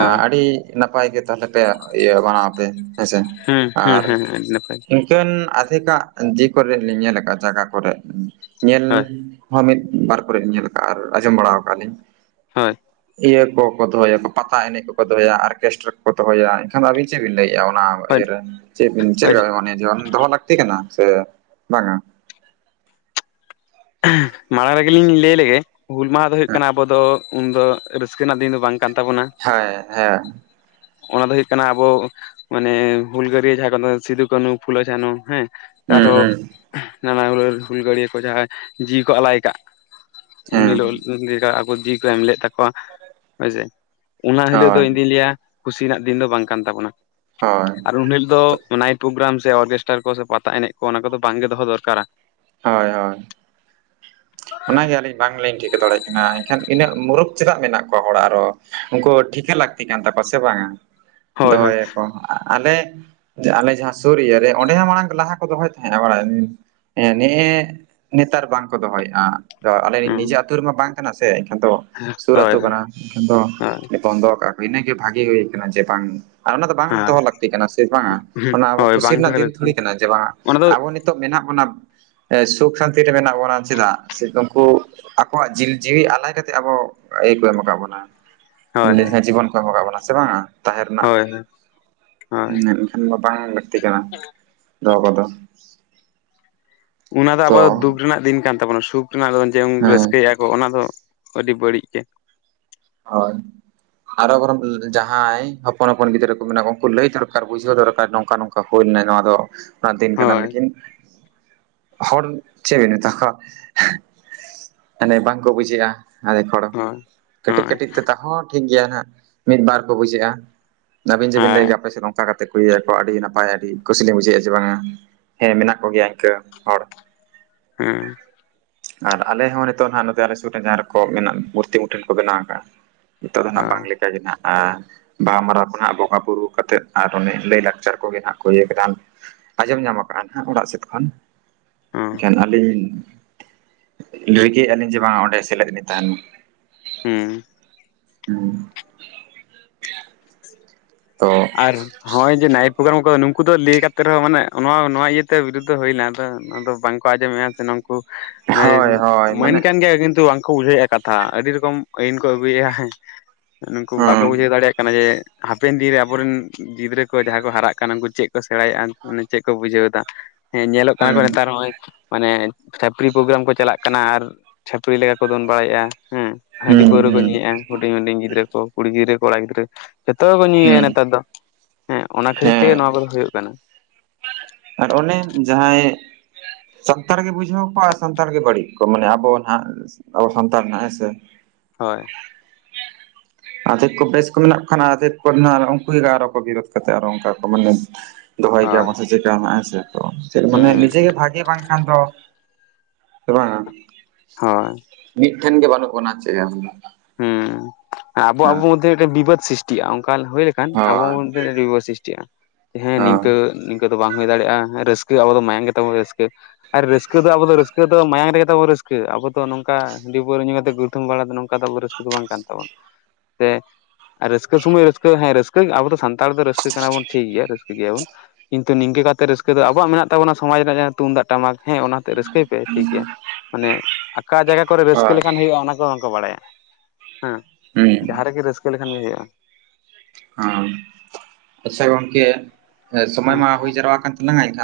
ᱟᱸ ᱟᱹᱰᱤ ᱱᱟᱯᱟᱭ ᱜᱮ ᱛᱟᱦᱮᱞᱮ ᱯᱮ ᱤᱭᱟᱹ ᱢᱟᱱᱟᱣ ᱟᱯᱮ ᱦᱮᱸᱥᱮ,
ᱦᱩᱸ ᱦᱩᱸ ᱦᱮᱸ ᱦᱮᱸ ᱟᱹᱰᱤ ᱱᱟᱯᱟᱭ᱾
ᱤᱠᱷᱟᱹᱱ ᱟᱫᱷᱮᱠᱟᱜ ᱡᱮ ᱠᱚᱨᱮ ᱞᱤᱧ ᱧᱮᱞ ᱟᱠᱟᱜᱼᱟ ᱡᱟᱜᱟ ᱠᱚᱨᱮ ᱩᱸ ᱧᱮᱞᱻ
ᱦᱳᱭ
ᱦᱚᱸ ᱢᱤᱫ ᱵᱟᱨ ᱠᱚᱨᱮ ᱞᱤᱧ ᱧᱮᱞ ᱟᱠᱟᱜᱼᱟ ᱟᱨ ᱟᱸᱡᱽᱚᱢ ᱵᱟᱲᱟ ᱣᱟᱠᱟᱫ ᱟᱹᱞᱤᱧ,
ᱦᱳᱭ
ᱤᱭᱟᱹ ᱠᱚᱠᱚ ᱫᱚᱦᱚᱭᱟ ᱯᱟᱛᱟ ᱮᱱᱮᱡ ᱠᱚᱠᱚ ᱫᱚᱦᱚᱭᱟ ᱟᱨᱠᱮᱥᱴᱟᱨᱟ ᱠᱚᱠᱚ ᱫᱚᱦᱚᱭᱟ ᱮᱱᱠᱷᱟᱱ ᱟᱹᱵᱤᱱ ᱪᱮᱫ ᱵᱤᱱ ᱞᱟᱹᱭᱮᱜᱼᱟ ᱚᱱᱟ ᱚ
ᱦᱳᱭ
ᱤᱭᱟᱹ ᱨᱮ, ᱪᱮᱫ ᱵᱤᱱ ᱪᱮᱫ
ᱦᱳᱭ
ᱞᱮᱠᱟ ᱢᱟᱱᱮ ᱡᱚᱱ ᱫᱚᱦᱚ ᱞᱟᱹᱠᱛᱤ ᱠᱟᱱᱟ, ᱥᱮ ᱵᱟᱝ-ᱟ?
[unintelligible] ᱢᱟᱲᱟᱝ ᱨᱮᱜᱮ ᱞᱤᱧ ᱞᱟᱹᱭ ᱞᱮᱜᱮ ᱦᱩᱞ ᱢᱟᱦᱟ ᱫᱚ ᱦᱩᱭᱩᱜ ᱠᱟᱱᱟ ᱟᱵᱚ ᱫᱚᱼᱼ ᱩᱱ ᱫᱚ ᱨᱟᱹᱥᱠᱟᱹ ᱨᱮᱱᱟᱜ ᱫᱤᱱ ᱫᱚ ᱵᱟᱝ ᱠᱟᱱ ᱛᱟᱵᱚᱱᱟ,
ᱦᱚᱭ, ᱦᱮᱸ᱾
ᱚᱱᱟ ᱫᱚ ᱦᱩᱭᱩᱜ ᱠᱟᱱᱟ ᱟᱵᱚ ᱢᱟᱱᱮ ᱦᱩᱞᱜᱟᱹᱨᱭᱟᱹ ᱡᱟᱦᱟᱸ ᱠᱚᱫᱚ ᱥᱤᱫᱩ, ᱠᱟᱹᱱᱦᱩ, ᱯᱷᱩᱞᱳ, ᱡᱷᱟᱱᱚ ᱦᱮᱸ, ᱼᱼ
ᱦᱩᱸ
ᱟᱨᱚ
ᱦᱩᱸ
[unintelligible] ᱱᱟᱱᱟ ᱦᱩᱱᱟᱹᱨ ᱦᱩᱞᱜᱟᱹᱲᱤᱭᱟᱹ ᱠᱚ ᱡᱟᱦᱟᱸᱭ ᱡᱤᱣᱤ ᱠᱚ ᱟᱞᱟᱭ ᱟᱠᱟᱜᱼᱼ ᱩᱱ
ᱦᱮᱸ
ᱦᱤᱞᱳᱜ ᱞᱤ ᱞᱮᱠᱟ ᱟᱠᱚ ᱡᱤᱣᱤ ᱠᱚ ᱮᱢ ᱞᱮᱫ ᱛᱟᱠᱚᱣᱟ ᱦᱳᱭᱥᱮ᱾ ᱚᱱᱟ ᱦᱤᱞᱳᱜ ᱫᱚ
ᱦᱳᱭ
ᱤᱧᱫᱩᱧ ᱞᱟᱹᱭᱟ ᱠᱷᱩᱥᱤ ᱨᱮᱱᱟᱜ ᱫᱤᱱ ᱫᱚ ᱵᱟᱝ ᱠᱟᱱ ᱛᱟᱵᱚᱱᱟ,
ᱦᱳᱭ
ᱟᱨ ᱩᱱ ᱦᱮᱞᱳᱜ ᱼᱼ ᱚ ᱱᱟᱹᱭᱤᱴ ᱯᱚᱜᱽ ᱜᱟᱨᱟᱢ ᱥᱮ ᱚᱨᱠᱮᱥᱴᱟᱨ ᱠᱚ ᱥᱮ ᱯᱟᱛᱟ ᱮᱱᱮᱡ ᱠᱚ ᱚᱱᱟ ᱠᱚᱫᱚ ᱵᱟᱝ ᱜᱮ ᱫᱚᱦᱚ ᱫᱚᱨᱠᱟᱨᱟ᱾
ᱦᱳᱭ ᱦᱳᱭ᱾
[unintelligible]
ᱚᱱᱟᱜᱮ ᱟᱹᱞᱤᱧ ᱵᱟᱝᱞᱤᱧ ᱴᱷᱤᱠᱟᱹ ᱫᱟᱲᱮᱭᱟᱜ ᱠᱟᱱᱟ ᱮᱱᱠᱷᱟᱱ ᱤᱱᱟᱹᱜ ᱢᱩᱨᱩᱠᱷ ᱪᱮᱫᱟᱜ ᱢᱮᱱᱟᱜ ᱠᱚᱣᱟ ᱦᱚᱲ ᱟᱨᱚ᱾ ᱩᱱᱠᱩ ᱴᱷᱤᱠᱟᱹ ᱞᱟᱹᱠᱛᱤ ᱠᱟᱱ ᱛᱟᱠᱚᱣᱟ ᱥᱮ ᱵᱟᱝᱟᱼᱼ
[unintelligible]
ᱫᱚᱦᱚᱭᱟᱠᱚ ᱟᱞᱮ ᱟᱞᱮ ᱡᱟᱦᱟᱸ ᱥᱩᱨ ᱤᱭᱟᱹ ᱨᱮ ᱚᱸᱰᱮ ᱦᱚᱸ ᱢᱟᱲᱟᱝ ᱞᱟᱦᱟ ᱠᱚ ᱫᱚᱦᱚᱭ ᱛᱟᱦᱮᱸᱫᱼᱟ ᱵᱟᱲᱟᱭ ᱛᱟᱦᱮᱸᱼᱟ ᱦᱮᱸ ᱱᱮᱜᱮ ᱱᱮᱛᱟᱨ ᱵᱟᱝ ᱠᱚ ᱫᱚᱦᱚᱭᱮᱫᱼᱟ ᱟᱞᱮ ᱱᱤᱡᱮ ᱟᱛᱳ ᱨᱮᱢᱟ ᱵᱟᱝ ᱠᱟᱱᱟ ᱥᱮ ᱮᱱᱠᱷᱟᱱ ᱫᱚᱼᱼ ᱥᱩᱨ
ᱦᱳᱭ
ᱟᱹᱛᱳ
ᱦᱳᱭ
ᱠᱟᱱᱟ ᱮᱱ ᱫᱚ ᱵᱚᱱᱫᱚ ᱠᱟᱜ ᱠᱚ ᱤᱱᱟᱹᱜᱮ ᱵᱷᱟᱜᱤ ᱦᱩᱭ ᱠᱟᱱᱟ ᱡᱮ ᱵᱟᱝᱼᱼ ᱟᱨ ᱚᱱᱟ ᱫᱚ ᱵᱟᱝ
ᱦᱳᱭ
ᱫᱚᱦᱚ ᱞᱟᱹᱠᱛᱤ ᱠᱟᱱᱟ ᱥᱮ ᱵᱟᱝᱟ ᱚᱱᱟ ᱟᱵᱚ
ᱦᱳᱭ
ᱠᱩᱥᱤ
ᱵᱟᱝ
ᱨᱮᱱᱟᱜ
ᱫᱚᱦᱚ
ᱫᱤᱱ
ᱞᱟᱹᱠᱛᱤ
ᱛᱷᱩᱲᱤ ᱠᱟᱱᱟ ᱡᱮ ᱵᱟᱝᱟ
ᱚᱱᱟ ᱫᱚ
ᱟᱵᱚ ᱱᱤᱛᱼᱼ ᱱᱤᱛᱚᱜ ᱢᱮᱱᱟᱜ ᱵᱚᱱᱟᱼᱼ ᱥᱩᱠ ᱥᱟᱱᱛᱤ ᱨᱮ ᱢᱮᱱᱟᱜ ᱵᱚᱱᱟ ᱪᱮᱫᱟᱜ ᱥᱮ ᱩᱱᱠᱩᱼᱼ ᱟᱠᱚᱣᱟᱜ ᱡᱤᱞ ᱡᱤᱣᱤ ᱟᱞᱟᱭ ᱠᱟᱛᱮᱜ ᱟᱵᱚ ᱤᱭᱟᱹ ᱠᱚ ᱮᱢ ᱟᱠᱟᱫ ᱵᱚᱱᱟ᱾ ᱞᱟᱹᱭ
ᱦᱳᱭ
ᱞᱮᱠᱷᱟᱱ ᱡᱤᱵᱚᱱ ᱠᱚ ᱮᱢ ᱠᱟᱜ ᱵᱚᱱᱟ ᱥᱮ ᱵᱟᱝᱟ ᱛᱟᱦᱮᱱ ᱨᱮᱱᱟᱜ᱾
ᱦᱳᱭ ᱦᱳᱭ ᱦᱳᱭ
ᱮ ᱢᱟ ᱵᱟᱝ ᱞᱟᱹᱠᱛᱤ ᱠᱟᱱᱟ ᱫᱚᱦᱚ ᱠᱚᱫᱚ᱾
ᱚᱱᱟ ᱫᱚ ᱟᱵᱚ
ᱛᱚ
ᱫᱚ ᱫᱩᱠ ᱨᱮᱱᱟᱜ ᱫᱤᱱ ᱠᱟᱱ ᱛᱟᱵᱚᱱᱟ ᱥᱩᱠ ᱨᱮᱱᱟᱜ ᱫᱚ ᱡᱮᱚᱱ
ᱦᱮᱸ
ᱨᱟᱹᱥᱠᱟᱹᱭᱟ᱾ ᱛᱚ ᱚᱱᱟ ᱫᱚ ᱟᱹᱰᱤ ᱵᱟᱹᱲᱤᱡ ᱜᱮ᱾
ᱦᱳᱭ ᱟᱨᱚᱢ ᱡᱟᱦᱟᱸᱭ ᱦᱚᱯᱚᱱ ᱦᱚᱯᱚᱱ ᱜᱤᱫᱽᱨᱟᱹ ᱠᱚ ᱢᱮᱱᱟᱜᱼᱟ ᱩᱱᱠᱩ ᱞᱟᱹᱭ ᱫᱚᱨᱠᱟᱨ ᱵᱩᱡᱷᱟ ᱫᱚᱨᱠᱟᱨ ᱱᱚᱝᱠᱟ ᱱᱚᱝᱠᱟᱼᱼ ᱵᱟ ᱦᱩᱭ ᱞᱮᱱᱟ ᱱᱚᱣᱟ ᱫᱚ ᱚᱱᱟ ᱫᱤᱱ ᱠᱟᱱᱟ
ᱦᱳᱭ
ᱞᱮᱠᱤᱱᱼᱼ ᱦᱚᱲ ᱪᱮᱫ ᱵᱮᱤᱱᱛᱟ ᱠᱷ ᱢᱟᱱᱮ ᱵᱟᱝᱠᱚ ᱵᱩᱡᱷᱟᱹᱜᱼᱟ ᱟᱫᱮᱠᱷ ᱦᱚᱲᱼᱼ
[unintelligible]
ᱠᱟᱹᱴᱤᱡ
ᱦᱳᱭ
ᱠᱟᱹᱴᱤᱡ ᱛᱮ ᱛᱟ ᱦᱚᱸ ᱴᱷᱤᱠ ᱜᱮᱭᱟ ᱱᱟᱦᱟᱜ ᱢᱤᱫ ᱵᱟᱨ ᱠᱚ ᱵᱩᱡᱷᱟᱹᱜᱼᱟ ᱟᱹᱵᱤᱱ ᱡᱮ ᱵᱤᱱ ᱞᱟᱹᱭ
ᱦᱳᱭ
ᱠᱮᱫᱭᱟ ᱟᱯᱮ ᱥᱮᱫ ᱦᱚᱸᱼᱼ ᱯᱠᱟ ᱠᱟᱛᱮ ᱠᱚ ᱤᱭᱟᱹᱭᱟᱠᱚ ᱟᱹᱰᱤ ᱱᱟᱯᱟᱭ ᱟᱹᱰᱤ ᱠᱩᱥᱤ ᱞᱮ ᱵᱩᱡᱷᱟᱹᱣᱼᱟ ᱡᱮ ᱵᱟᱝᱟ ᱦᱮᱸ ᱢᱮᱱᱟᱜ ᱠᱚᱜᱮᱭᱟ ᱤᱱᱠᱟᱹ ᱦᱚᱲᱼᱼ
ᱦᱮᱸ᱾
ᱟᱨ ᱟᱞᱮ ᱦᱚᱸ ᱱᱤᱛᱚᱜ ᱱᱷᱟᱜ ᱱᱚᱛᱮ ᱟᱞᱮ ᱥᱩᱨ ᱨᱮ ᱡᱟᱦᱟᱸ ᱨᱮᱠᱚ ᱢᱮᱱᱟᱜ ᱵᱷᱩᱨᱛᱤ ᱢᱩᱴᱷᱟᱱ ᱠᱚ ᱵᱮᱱᱟᱣ ᱟᱠᱟᱫᱼᱟᱼᱼ ᱱᱤᱛᱚᱜ ᱫᱚ ᱱᱟᱜ ᱵᱟᱝ
ᱦᱳᱭ
ᱞᱮᱠᱟᱜᱮ ᱱᱦᱟᱜᱼᱟ᱾ ᱵᱟᱦᱟᱢᱟᱨᱟᱣ ᱠᱚ ᱱᱟᱜ ᱵᱚᱸᱜᱟᱼᱵᱩᱨᱩ ᱠᱟᱛᱮᱫ ᱟᱨ ᱚᱱᱮ ᱞᱟᱹᱭᱼᱞᱟᱠᱪᱟᱨ ᱠᱚᱜᱮ ᱱᱟᱜ ᱠᱚ ᱤᱭᱟᱹᱠᱮᱫᱟ᱾ ᱟᱸᱡᱚᱢ ᱧᱟᱢ ᱠᱟᱜᱼᱟ ᱦᱟᱸᱜ ᱚᱲᱟᱜ ᱥᱮᱫ ᱠᱷᱚᱱ
ᱦᱮᱸ
ᱮᱱᱠᱷᱟᱱ ᱟᱹᱞᱤᱧᱼᱼ ᱞᱟᱹᱭ ᱠᱮᱫ-ᱟ ᱞᱤᱧ ᱡᱮ ᱵᱟᱝᱟ ᱚᱸᱰᱮ ᱥᱮᱞᱮᱫ ᱞᱤᱧ ᱛᱟᱦᱮᱱ ᱢᱟ
ᱦᱩᱸ
ᱦᱩᱸ ᱛᱚᱻ
ᱟᱨᱻ ᱱᱚᱜᱼᱚᱭ ᱡᱮ ᱱᱟᱭᱤᱴ ᱯᱨᱳᱜᱨᱟᱢ ᱠᱚ ᱱᱩᱠᱩ ᱫᱚ ᱞᱟᱹᱭ ᱠᱟᱛᱮ ᱨᱮᱦᱚᱸ ᱢᱟᱱᱮ ᱱᱚᱣᱟ ᱱᱚᱣᱟ ᱤᱭᱟᱹᱛᱮ ᱵᱤᱨᱩᱫᱽᱷᱚ ᱦᱩᱭ ᱱᱟ, ᱟᱫᱚ ᱚᱱᱟ ᱫᱚ ᱵᱟᱝᱻ ᱟᱸᱡᱚᱢᱮᱼᱟ ᱥᱮ ᱱᱩᱠᱩ
ᱦᱳᱭ ᱦᱳᱭ
ᱢᱟᱹᱱ
ᱢᱟᱱᱮ
ᱠᱟᱱ ᱜᱮᱭᱟ, ᱠᱤᱱᱛᱩ ᱵᱟᱝᱠᱚ ᱵᱩᱡᱷᱟᱹᱣᱮᱫᱼᱟ ᱠᱟᱛᱷᱟᱻ ᱦᱟ ᱟᱹᱰᱤ ᱨᱚᱠᱚᱢ ᱟᱹᱭᱤᱱ ᱠᱚ ᱟᱹᱜᱩᱭᱮᱫᱼᱟ, ᱱᱩᱠᱩ ᱵᱟᱠᱚ
ᱦᱩᱸ
ᱵᱩᱡᱷᱟᱹᱣ ᱫᱟᱲᱮᱭᱟᱜ ᱠᱟᱱᱟ ᱡᱮᱻ ᱦᱟᱯᱮᱱ ᱫᱤᱱ ᱨᱮ ᱟᱵᱚᱻ ᱟᱵᱚᱨᱮᱱ ᱜᱤᱫᱽᱨᱟᱹ ᱠᱚ ᱡᱟᱦᱟᱸᱭ ᱠᱚ ᱦᱟᱨᱟᱜ ᱠᱟᱱᱟ, ᱩᱱᱠᱩ ᱪᱮᱫ ᱠᱚ ᱥᱮᱬᱟᱭᱮᱫᱼᱟ, ᱪᱮᱫ ᱠᱚ ᱵᱩᱡᱷᱟᱹᱣ ᱮᱫᱟ? ᱦᱮᱸ ᱧᱮᱞᱚᱜ ᱠᱟᱱᱟ ᱠᱚ,
ᱦᱩᱸ
ᱱᱮᱛᱟᱨ ᱱᱚᱜᱚᱭᱻ ᱢᱟᱱᱮ ᱪᱷᱟᱹᱯᱨᱤ ᱯᱨᱳᱜᱨᱟᱢ ᱠᱚ ᱪᱟᱞᱟᱜ ᱠᱟᱱᱟ ᱟᱨ ᱪᱷᱟᱹᱯᱨᱤ ᱞᱮᱠᱟ ᱠᱚ, ᱫᱚᱱ ᱵᱟᱲᱟᱭᱮᱫᱼᱟ ᱦᱮᱸ ᱾ ᱦᱟᱺᱰᱤ
ᱦᱩᱸ
ᱯᱟᱹᱣᱨᱟᱹ ᱠᱚ
ᱦᱩᱸ
ᱧᱩᱭᱮᱫᱭᱟ ᱦᱩᱰᱤᱧ ᱦᱩᱰᱤᱧ ᱜᱤᱫᱽᱨᱟᱹ ᱠᱚ, ᱠᱩᱲᱤ ᱜᱤᱫᱽᱨᱟᱹ, ᱠᱚᱲᱟ ᱜᱤᱫᱽᱨᱟᱹ ᱡᱚᱛᱚ ᱠᱚ ᱧᱩᱭ ᱭᱟ
ᱦᱩᱸ
᱾ ᱱᱮᱛᱟᱨ ᱫᱚ ᱦᱮᱸ ᱚᱱᱟ ᱠᱷᱟᱹᱛᱤᱨ
ᱦᱮᱸ
ᱛᱮᱜᱮ, ᱱᱚᱣᱟ ᱠᱚᱫᱚ ᱦᱩᱭᱩᱜ ᱠᱟᱱᱟ ᱾
ᱟᱨ ᱚᱱᱮ ᱡᱟᱦᱟᱸᱭ ᱥᱟᱱᱛᱟᱲ ᱜᱮ ᱵᱩᱡᱷᱟᱹᱣ ᱠᱚᱣᱟ ᱟᱨ ᱥᱟᱱᱛᱟᱲ ᱜᱮ ᱵᱟᱹᱲᱤᱡ ᱠᱚᱣᱟ ᱢᱟᱱᱮ ᱟᱵᱚ ᱟᱜ ᱟᱵᱚ ᱥᱟᱱᱛᱟᱲ ᱨᱮᱱᱟᱜ ᱦᱮᱸ ᱥᱮ᱾
ᱦᱳᱭ
ᱟᱫᱷᱮᱠ ᱠᱚ ᱵᱮᱥ ᱠᱚ ᱢᱮᱱᱟᱜ ᱠᱚ ᱠᱷᱟᱱ ᱟᱫᱮᱷᱠ ᱠᱚ ᱱᱟ ᱩᱱᱠᱩ ᱟᱨᱚ ᱠᱚ ᱵᱤᱨᱫ ᱠᱟᱛᱮᱫ ᱟᱨ ᱚᱱᱠᱟ ᱠᱚ ᱢᱟᱱᱮ ᱫᱚᱦᱚᱭ
ᱦᱳᱭ
ᱜᱮᱭᱟᱵᱚᱱ ᱥᱮ ᱪᱮᱫ ᱞᱮᱠᱟ ᱦᱟᱸᱜ ᱦᱮᱸ ᱥᱮ, ᱛᱚ ᱢᱟᱱᱮ ᱱᱤᱡᱮ
ᱦᱩᱸ
ᱜᱮ ᱵᱷᱟᱜᱮ ᱵᱟᱝ ᱠᱷᱟᱱ ᱫᱚ, ᱥᱮ ᱵᱟᱝ-ᱟ
ᱦᱳᱭ
ᱢᱤᱫ ᱴᱷᱮᱱ ᱜᱮ ᱵᱟᱹᱱᱩᱜ ᱵᱱᱟ ᱪᱮᱫ
ᱦᱩᱸ... ᱟᱵᱚ-ᱟᱵᱚ
ᱦᱳᱭ
ᱢᱚᱫᱫᱷᱮ ᱨᱮ ᱢᱤᱫᱴᱮᱱ ᱵᱤᱵᱟᱹᱫ ᱥᱨᱤᱥᱴᱤᱜ-ᱟ ᱚᱱᱠᱟ ᱦᱩᱭ ᱞᱮᱠᱷᱟᱱ ᱟᱵᱚ
ᱦᱳᱭ
ᱫᱷᱮ ᱨᱮ ᱣᱤᱣᱟ.... ᱥᱨᱤᱥᱴᱤ-ᱟ ᱦᱮᱸ ᱱᱤᱝᱠᱟᱹ
ᱦᱳᱭ
ᱱᱤᱝᱠᱟᱹ ᱫᱚ ᱵᱟᱝ ᱦᱩᱭ ᱫᱟᱲᱮ-ᱟ ᱨᱟᱹᱥᱠᱟᱹ ᱟᱵᱚ ᱫᱚ ᱢᱟᱭᱟᱝ ᱜᱮ ᱛᱟᱵᱚ ᱨᱟᱹᱥᱠᱟᱹ ᱟᱨ ᱨᱟᱹᱥᱠᱟᱹ ᱫᱚ ᱟᱵᱚ ᱫᱚ ᱨᱟᱹᱥᱠᱟᱹ ᱫᱚ ᱢᱟᱭᱟᱝ ᱨᱮᱜᱮ ᱛᱟᱵᱚ ᱨᱟᱹᱥ ᱠᱟᱹ ᱟᱵᱚ ᱫᱚ ᱱᱚᱝᱠᱟ ᱦᱟᱺᱵᱤ ᱯᱟᱹᱣᱨᱟᱹ ᱧᱩ ᱠᱟᱛᱮᱫ ᱜᱩᱲᱫᱷᱟᱹᱢ ᱵᱟᱲᱟ ᱫᱚ ᱱᱚᱝᱠᱟ ᱫᱚ ᱟᱵᱚ ᱨᱟᱹᱥᱠᱟᱹ ᱫᱚ ᱵᱟᱝ ᱠᱟᱱ ᱛᱟᱵᱚᱱᱟ᱾ ᱛᱮ [inaudible] ᱟᱨ ᱨᱟᱹᱥᱠᱟᱹ ᱥᱚᱢᱚᱭ ᱨᱟᱹᱥᱠᱟ. ᱦᱮᱸ ᱨᱟᱹᱥᱠᱟᱹ ᱟᱵᱚ ᱫᱚ ᱥᱟᱱᱛᱟᱲ ᱫᱚ ᱨᱟᱹᱥᱠᱟᱹ ᱠᱟᱱᱟ ᱵᱚᱱ ᱴᱷᱤᱠ ᱜᱮᱭᱟ ᱨᱟᱹᱥᱠᱟᱹ ᱜᱮᱭᱟᱵᱚᱱ ᱠᱤᱱᱛᱩ ᱱᱤᱝᱠᱟᱹ ᱠᱟᱛᱮ ᱨᱟᱹᱥᱠᱟᱹ ᱫᱚ ᱟᱵᱚᱣᱟᱜ ᱢᱮᱱᱟᱜ ᱛᱟᱚᱱᱟ ᱥᱚᱢᱟᱡᱽ ᱨᱮᱱᱟᱜ ᱡᱟᱦᱟᱸ ᱛᱩᱢᱫᱟᱜ ᱴᱟᱢᱟᱠ ᱦᱮᱸ ᱚᱱᱟᱛᱮ ᱨᱟᱹᱥᱠᱟᱹᱭ ᱯᱮ ᱴᱷᱤᱠ ᱜᱮᱭᱟ ᱢᱟᱱᱮ ᱟᱠᱟ ᱡᱟᱭᱜᱟ ᱠᱚᱨᱮ ᱨᱟᱹᱥᱠᱟᱹ
ᱦᱳᱭ
ᱞᱮᱠᱟᱱ ᱦᱩᱭᱩᱜ-ᱟ ᱚᱱᱟ ᱠᱚ ᱵᱟᱝ ᱠᱚ ᱵᱟᱲᱟᱭᱟ ᱦᱮᱸ
ᱦᱩᱸ
ᱡᱟᱦᱟᱸ ᱨᱮᱜᱮ ᱨᱟᱹᱥᱠᱟᱹ ᱞᱮᱠᱷᱟᱱ ᱜᱮ ᱦᱩᱭᱩᱜ-ᱟ
ᱦᱟᱸ ᱟᱪᱪᱷᱟ ᱜᱚᱝᱠᱮ
ᱦᱮᱸ
ᱥᱚᱢᱚᱭ ᱢᱟ ᱦᱩᱭ ᱡᱟᱨᱣᱟ ᱟᱠᱟᱱ ᱛᱟᱞᱟᱝ-ᱟ ᱮᱱᱠᱷᱟᱱ